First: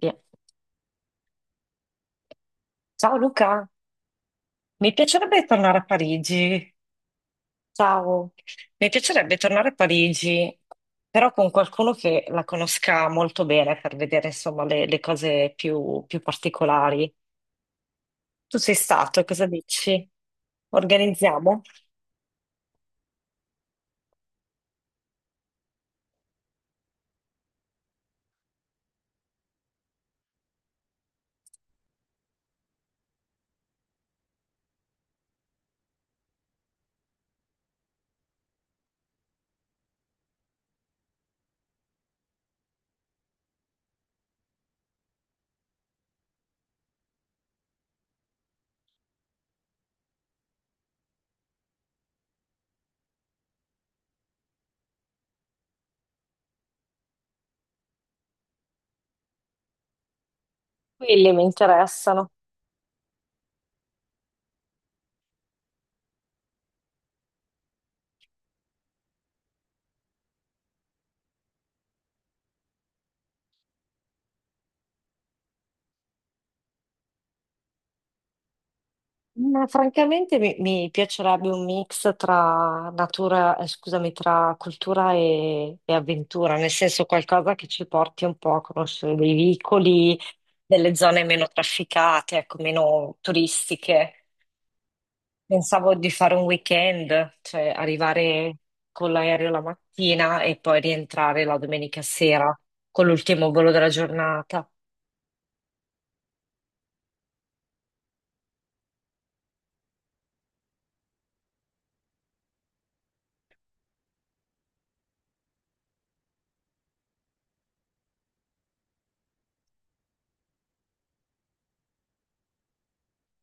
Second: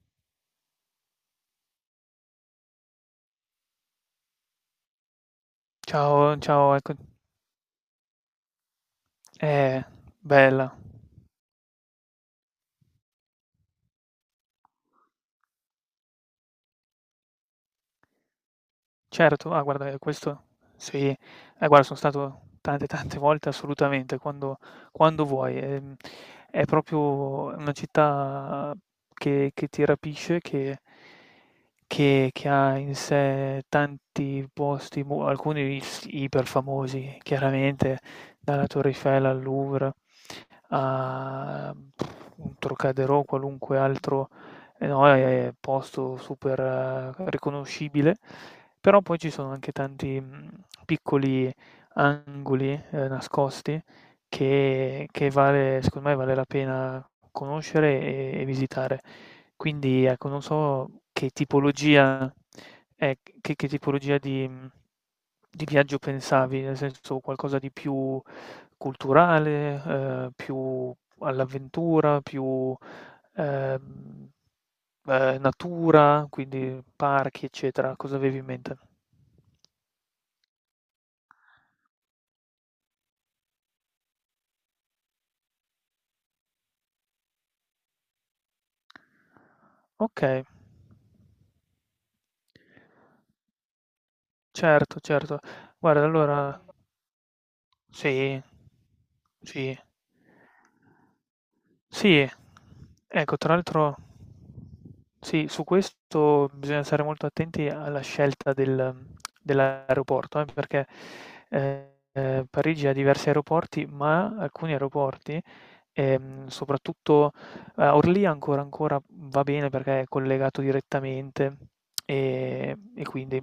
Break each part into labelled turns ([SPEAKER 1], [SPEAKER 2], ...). [SPEAKER 1] Via. Ciao Luca, mi piacerebbe tornare a
[SPEAKER 2] Ciao,
[SPEAKER 1] Parigi.
[SPEAKER 2] ciao, ecco.
[SPEAKER 1] Ciao. Mi piacerebbe tornare a
[SPEAKER 2] Eh,
[SPEAKER 1] Parigi,
[SPEAKER 2] bella.
[SPEAKER 1] però con qualcuno che la conosca molto bene per vedere insomma le cose più particolari. Tu sei stato e cosa
[SPEAKER 2] Certo, ah guarda,
[SPEAKER 1] dici?
[SPEAKER 2] questo sì.
[SPEAKER 1] Organizziamo?
[SPEAKER 2] Guarda, sono stato tante, tante volte assolutamente, quando vuoi. È proprio una città che ti rapisce, che ha in sé tanti posti, mo alcuni is iperfamosi, chiaramente, dalla Torre Eiffel al Louvre a un Trocadero, qualunque altro, no, posto super riconoscibile, però poi ci sono anche tanti, piccoli angoli, nascosti che vale secondo me vale la pena conoscere e visitare. Quindi ecco, non so che
[SPEAKER 1] Quelli mi interessano.
[SPEAKER 2] tipologia ec che che tipologia di viaggio pensavi, nel senso qualcosa di più culturale, più all'avventura, più, ehm, natura, quindi parchi, eccetera. Cosa avevi in mente?
[SPEAKER 1] Ma francamente mi piacerebbe un mix tra natura, scusami, tra cultura e avventura, nel senso qualcosa che ci porti un po' a conoscere dei vicoli,
[SPEAKER 2] Okay.
[SPEAKER 1] delle zone meno trafficate, ecco, meno turistiche.
[SPEAKER 2] Certo, certo.
[SPEAKER 1] Pensavo
[SPEAKER 2] Guarda,
[SPEAKER 1] di fare un
[SPEAKER 2] allora.
[SPEAKER 1] weekend, cioè
[SPEAKER 2] Sì.
[SPEAKER 1] arrivare con l'aereo la
[SPEAKER 2] Sì.
[SPEAKER 1] mattina e poi rientrare la domenica
[SPEAKER 2] Sì.
[SPEAKER 1] sera con
[SPEAKER 2] Ecco,
[SPEAKER 1] l'ultimo
[SPEAKER 2] tra
[SPEAKER 1] volo della
[SPEAKER 2] l'altro
[SPEAKER 1] giornata.
[SPEAKER 2] sì, su questo bisogna stare molto attenti alla scelta dell'aeroporto, perché, Parigi ha diversi aeroporti, ma alcuni aeroporti, soprattutto. Orly ancora ancora va bene perché è collegato direttamente, e quindi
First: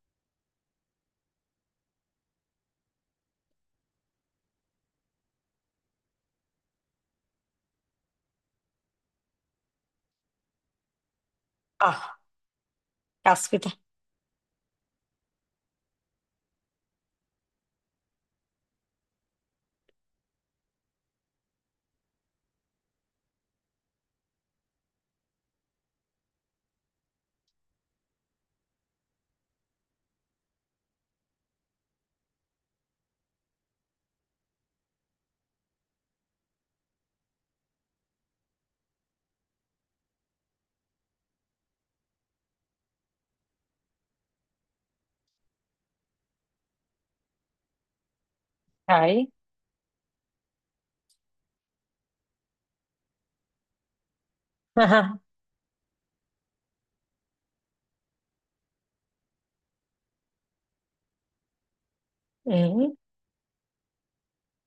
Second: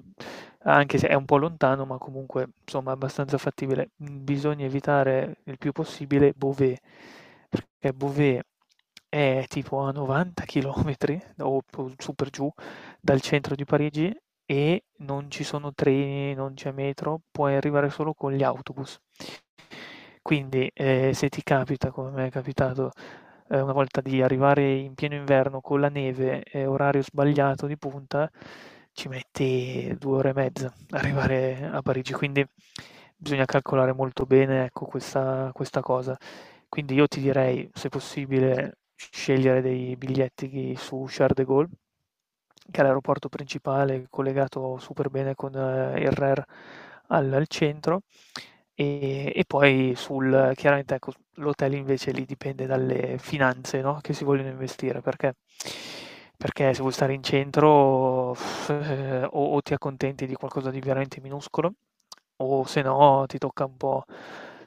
[SPEAKER 2] anche se è un po' lontano, ma comunque insomma è abbastanza fattibile. Mhmm, bisogna evitare il più possibile Beauvais, perché Beauvais è tipo a 90 chilometri o p su
[SPEAKER 1] Ah,
[SPEAKER 2] per giù dal centro di
[SPEAKER 1] caspita.
[SPEAKER 2] Parigi, e non ci sono treni, non c'è metro, puoi arrivare solo con gli autobus. Quindi, se ti capita, come m'è capitato, una volta di arrivare in pieno inverno con la neve e orario sbagliato di punta, ci metti 2 ore e mezza ad arrivare a Parigi, quindi bisogna calcolare molto bene, ecco, questa cosa. Quindi io ti direi, se possibile, scegliere dei biglietti su Charles de Gaulle, che è l'aeroporto principale collegato super bene con il RER al centro.
[SPEAKER 1] Ok.
[SPEAKER 2] E poi sul chiaramente ecco, l'hotel invece lì dipende dalle finanze, no, che si vogliono investire, perché se vuoi stare in centro, o ti accontenti di qualcosa di veramente minuscolo, o se
[SPEAKER 1] Mm.
[SPEAKER 2] no ti tocca un po'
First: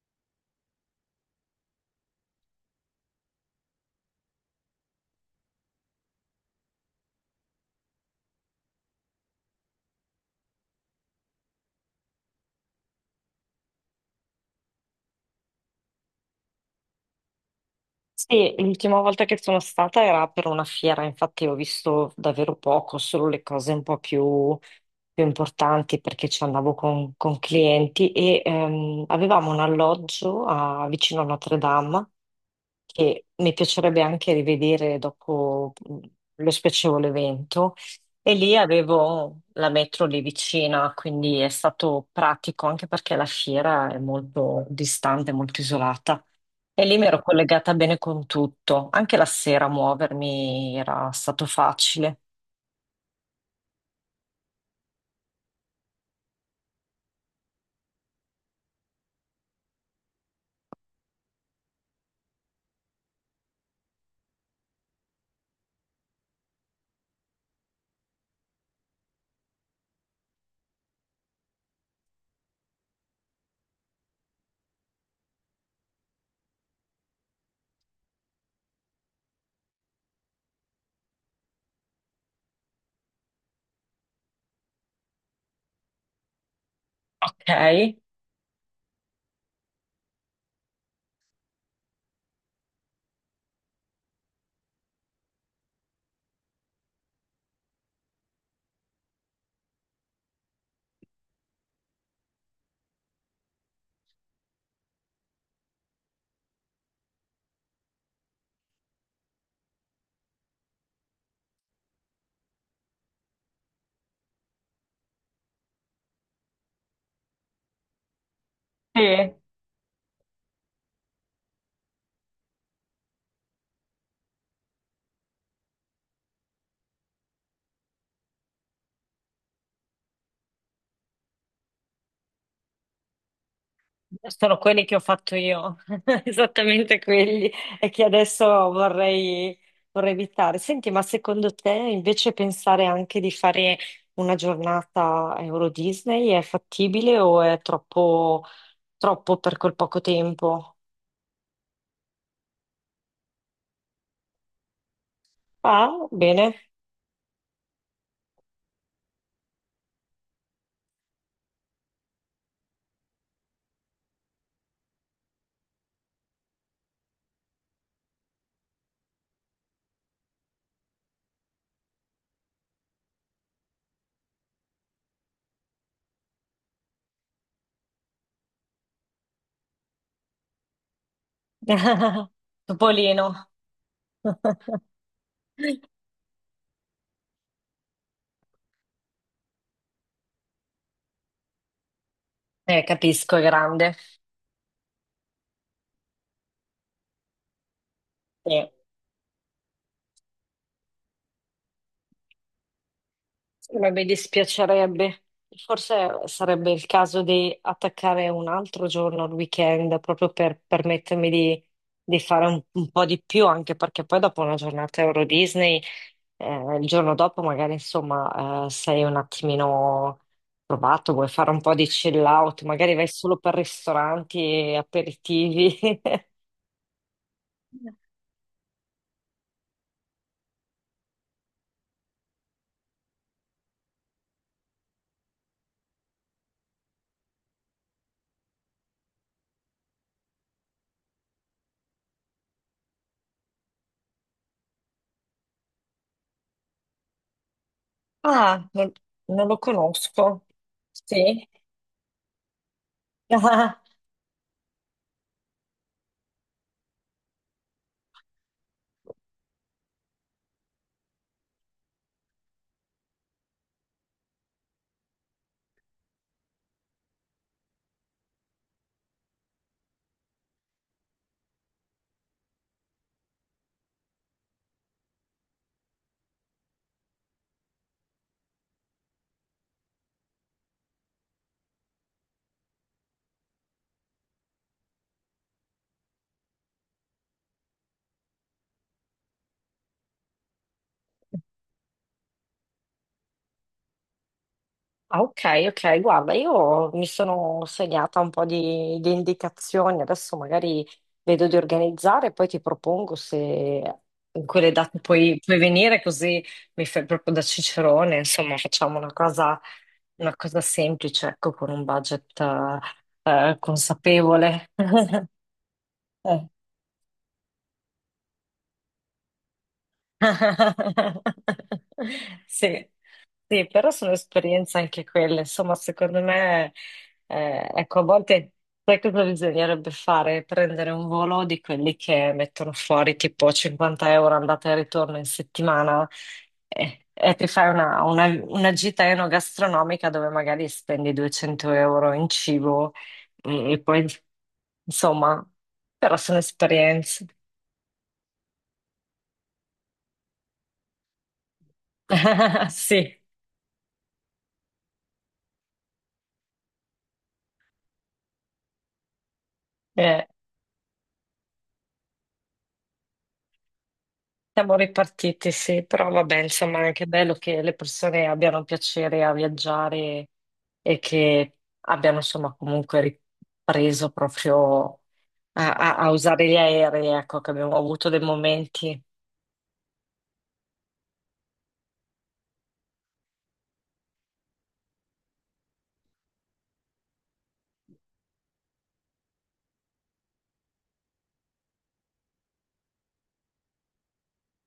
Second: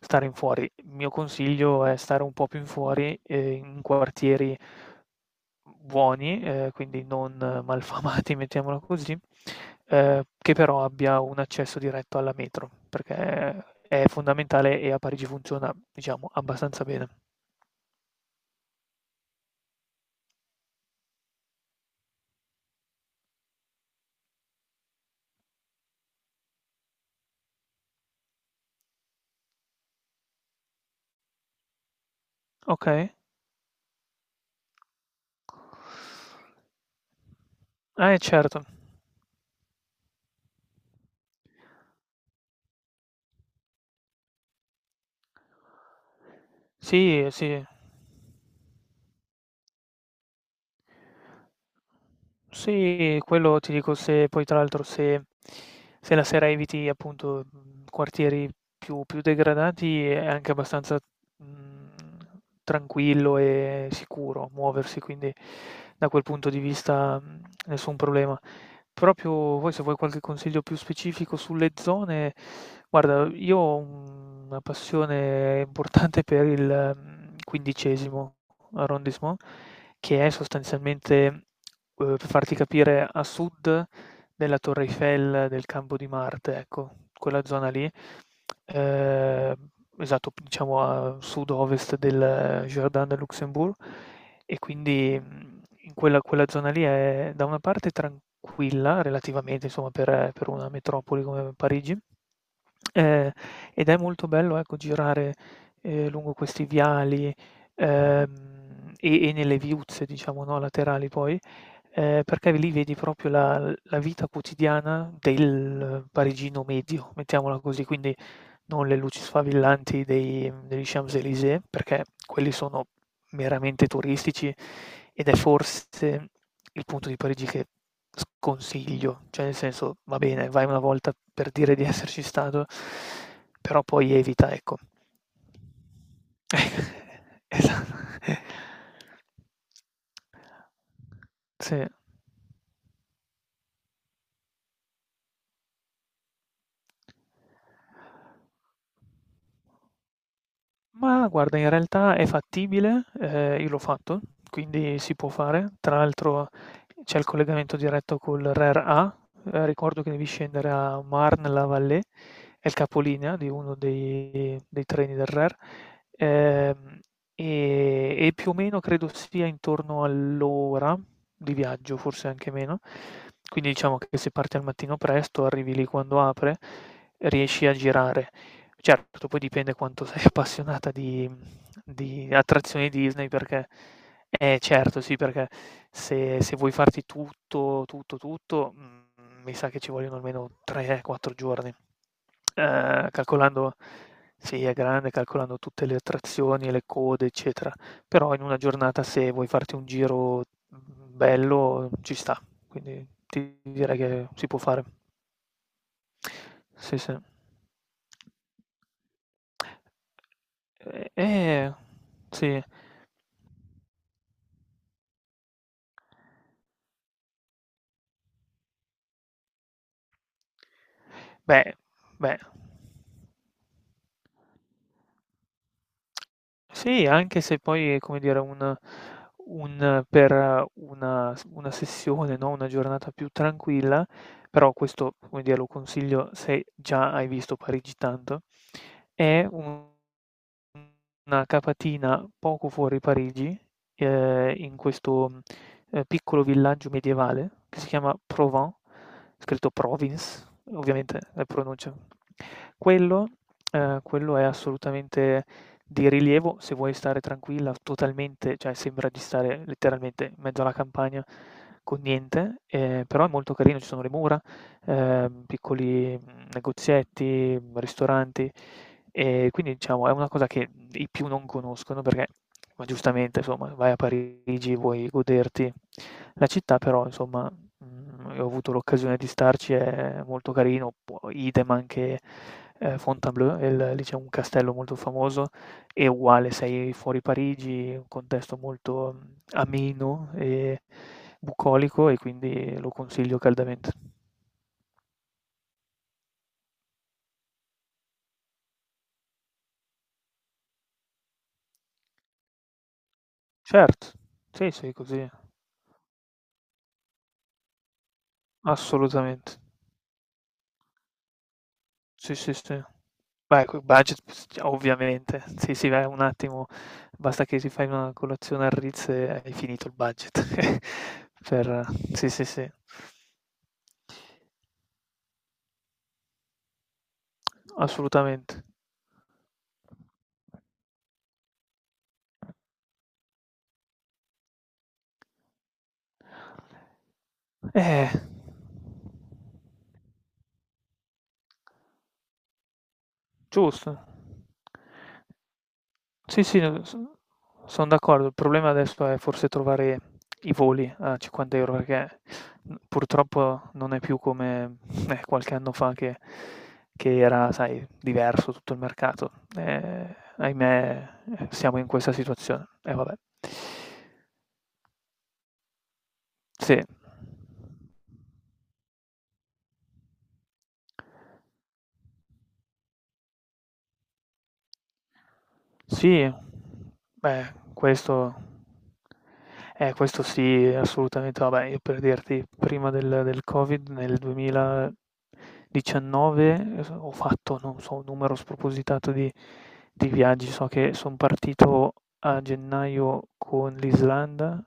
[SPEAKER 2] stare in fuori. Il mio consiglio è stare un po' più in fuori, in quartieri buoni, quindi non malfamati, mettiamola così, che però abbia un accesso diretto alla metro, perché è fondamentale e a Parigi funziona, diciamo, abbastanza bene.
[SPEAKER 1] Sì, l'ultima volta che sono stata era per una fiera, infatti ho visto davvero poco, solo le cose un po' più, più importanti perché ci andavo con clienti e avevamo un alloggio vicino a Notre Dame
[SPEAKER 2] Ok?
[SPEAKER 1] che mi piacerebbe anche rivedere dopo lo spiacevole evento e lì
[SPEAKER 2] Certo.
[SPEAKER 1] avevo la metro lì vicina, quindi è stato pratico anche perché la fiera è molto distante, molto isolata. E lì mi ero
[SPEAKER 2] Sì, sì.
[SPEAKER 1] collegata bene con tutto, anche la sera muovermi era stato facile.
[SPEAKER 2] Sì, quello ti dico se poi tra l'altro se la sera eviti appunto, quartieri più degradati è anche abbastanza, mhmm, tranquillo e sicuro muoversi, quindi da quel punto di vista, nessun problema. Proprio poi se vuoi qualche consiglio più specifico sulle zone, guarda io ho una passione importante per il, 15º arrondissement, che è sostanzialmente... Per farti capire, a sud della Torre Eiffel, del Campo di Marte, ecco, quella
[SPEAKER 1] Ok.
[SPEAKER 2] zona lì, ehm, esatto, p diciamo a sud-ovest del Jardin de Luxembourg, e quindi, in quella zona lì è da una parte tranquilla relativamente, insomma, per una metropoli come Parigi. Ehm, ed è molto bello, ecco, girare, lungo questi viali, ehm, e nelle viuzze, diciamo, no, laterali poi, perché lì vedi proprio la vita quotidiana del parigino medio, mettiamola così. Quindi non le luci
[SPEAKER 1] Sì,
[SPEAKER 2] sfavillanti dei degli Champs-Élysées, perché quelli sono meramente turistici, ed è forse il punto di Parigi che sconsiglio, cioè nel senso va bene, vai una volta per dire di esserci stato, però poi evita,
[SPEAKER 1] sono
[SPEAKER 2] ecco.
[SPEAKER 1] quelli che ho fatto io, esattamente quelli, e
[SPEAKER 2] Esatto.
[SPEAKER 1] che adesso vorrei, vorrei evitare. Senti, ma secondo te
[SPEAKER 2] Sì.
[SPEAKER 1] invece pensare anche di fare una giornata a Euro Disney è fattibile o è troppo per quel poco tempo?
[SPEAKER 2] Ma guarda, in realtà è fattibile, io l'ho fatto, quindi si può fare. Tra
[SPEAKER 1] Ah,
[SPEAKER 2] l'altro
[SPEAKER 1] bene.
[SPEAKER 2] c'è il collegamento diretto col RER A, ricordo che devi scendere a Marne-la-Vallée, è il capolinea di uno dei treni del RER, ehm, e più o meno credo sia intorno all'ora di viaggio, forse anche meno. Quindi diciamo che se parti al mattino presto, arrivi lì quando apre, riesci a girare. Certo, poi dipende quanto sei appassionata di attrazioni Disney
[SPEAKER 1] Topolino.
[SPEAKER 2] perché... Eh, certo sì, perché se vuoi farti tutto, tutto, tutto, mi sa che ci vogliono almeno 3, 4 giorni. Ehm,
[SPEAKER 1] Capisco, è
[SPEAKER 2] calcolando
[SPEAKER 1] grande.
[SPEAKER 2] sì, è grande, calcolando tutte le attrazioni, le code, eccetera, però in una
[SPEAKER 1] Sì.
[SPEAKER 2] giornata se vuoi farti un giro, bello ci sta, quindi ti
[SPEAKER 1] Ma
[SPEAKER 2] direi
[SPEAKER 1] mi
[SPEAKER 2] che si può fare.
[SPEAKER 1] dispiacerebbe. Forse sarebbe il
[SPEAKER 2] Sì, sì.
[SPEAKER 1] caso di attaccare un altro giorno al weekend proprio per
[SPEAKER 2] E
[SPEAKER 1] permettermi di fare
[SPEAKER 2] sì.
[SPEAKER 1] un po' di più, anche perché poi dopo una giornata Euro Disney, il giorno dopo magari insomma sei un attimino provato, vuoi fare un
[SPEAKER 2] Beh,
[SPEAKER 1] po' di chill
[SPEAKER 2] beh.
[SPEAKER 1] out, magari vai solo per ristoranti e aperitivi.
[SPEAKER 2] Sì, anche se poi è come dire un per una sessione, no, una giornata più tranquilla, però questo, come dire, lo consiglio se già hai visto Parigi tanto. È un Una capatina poco fuori Parigi, in questo, piccolo villaggio medievale che si chiama
[SPEAKER 1] Ah,
[SPEAKER 2] Provins,
[SPEAKER 1] non lo
[SPEAKER 2] scritto Province,
[SPEAKER 1] conosco.
[SPEAKER 2] ovviamente la
[SPEAKER 1] Sì.
[SPEAKER 2] pronuncia. Quello ehm, quello è assolutamente di rilievo se vuoi stare tranquilla, totalmente cioè sembra di stare letteralmente in mezzo alla campagna con niente, però è molto carino, ci sono le mura, piccoli, negozietti, ristoranti. Quindi diciamo è una cosa che i più non conoscono perché, ma giustamente insomma, vai a Parigi, vuoi goderti la città, però insomma, e ho avuto l'occasione di starci, è molto carino, poi idem anche, Fontainebleau, e l lì c'è un castello molto famoso, è uguale, sei fuori Parigi, un contesto molto, ameno e bucolico, e quindi lo consiglio caldamente.
[SPEAKER 1] Ah, ok, guarda, io mi sono segnata un po' di indicazioni, adesso magari vedo di organizzare e poi ti propongo se
[SPEAKER 2] Cert
[SPEAKER 1] in
[SPEAKER 2] sì,
[SPEAKER 1] quelle
[SPEAKER 2] sì,
[SPEAKER 1] date
[SPEAKER 2] così
[SPEAKER 1] puoi venire così mi fai proprio da cicerone, insomma facciamo
[SPEAKER 2] assolutamente.
[SPEAKER 1] una cosa semplice, ecco, con un
[SPEAKER 2] Sì,
[SPEAKER 1] budget
[SPEAKER 2] sì, sì. Beh, col budget s
[SPEAKER 1] consapevole.
[SPEAKER 2] ovviamente. Sì, sì, beh, un attimo, basta che ti fai una colazione al Ritz e hai finito il budget per sì, sì, sì.
[SPEAKER 1] Sì, sì, però sono esperienze anche quelle. Insomma, secondo me, ecco, a volte
[SPEAKER 2] Assolutamente.
[SPEAKER 1] sai cosa bisognerebbe fare? Prendere un volo di quelli che mettono fuori tipo 50 € andata e ritorno in settimana e ti fai una,
[SPEAKER 2] Eh,
[SPEAKER 1] una gita enogastronomica dove magari spendi 200 € in cibo e
[SPEAKER 2] giusto.
[SPEAKER 1] poi, insomma, però sono
[SPEAKER 2] Sì, sì, no, son
[SPEAKER 1] esperienze.
[SPEAKER 2] son d'accordo. Il problema adesso è forse trovare i voli a 50 € perché,
[SPEAKER 1] Sì,
[SPEAKER 2] purtroppo non è più come, qualche anno fa che era, sai, diverso tutto il mercato. Ehm,
[SPEAKER 1] eh.
[SPEAKER 2] ahimè, siamo in questa situazione. E vabbè.
[SPEAKER 1] Siamo ripartiti, sì, però vabbè,
[SPEAKER 2] Sì.
[SPEAKER 1] insomma, è che bello che le persone abbiano piacere a viaggiare e che abbiano, insomma, comunque ripreso proprio a
[SPEAKER 2] Sì,
[SPEAKER 1] usare gli aerei, ecco, che
[SPEAKER 2] beh,
[SPEAKER 1] abbiamo avuto dei
[SPEAKER 2] questo
[SPEAKER 1] momenti.
[SPEAKER 2] eh, questo sì, assolutamente. Vabbè, io per dirti, prima del Covid, nel 2019, ho fatto, non so, un numero spropositato di viaggi. So che son partito a gennaio con l'Islanda,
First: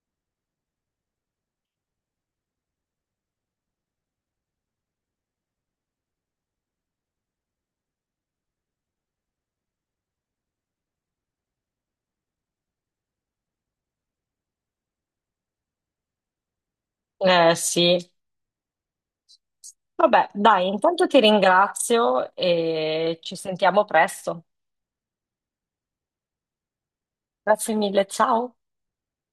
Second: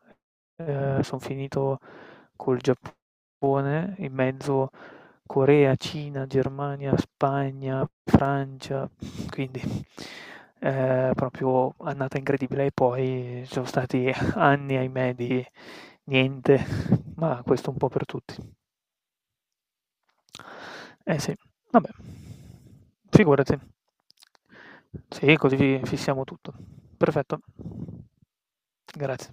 [SPEAKER 2] son finito col Giappone, in mezzo Corea, Cina, Germania, Spagna, Francia, quindi proprio annata incredibile e poi ci sono stati anni, ahimè, di niente, ma questo un po' per
[SPEAKER 1] Sì,
[SPEAKER 2] tutti.
[SPEAKER 1] vabbè, dai, intanto ti
[SPEAKER 2] Eh sì, vabbè,
[SPEAKER 1] ringrazio e ci
[SPEAKER 2] figurati.
[SPEAKER 1] sentiamo presto.
[SPEAKER 2] Sì, così fissiamo tutto. Perfetto.
[SPEAKER 1] Grazie mille, ciao.
[SPEAKER 2] Grazie.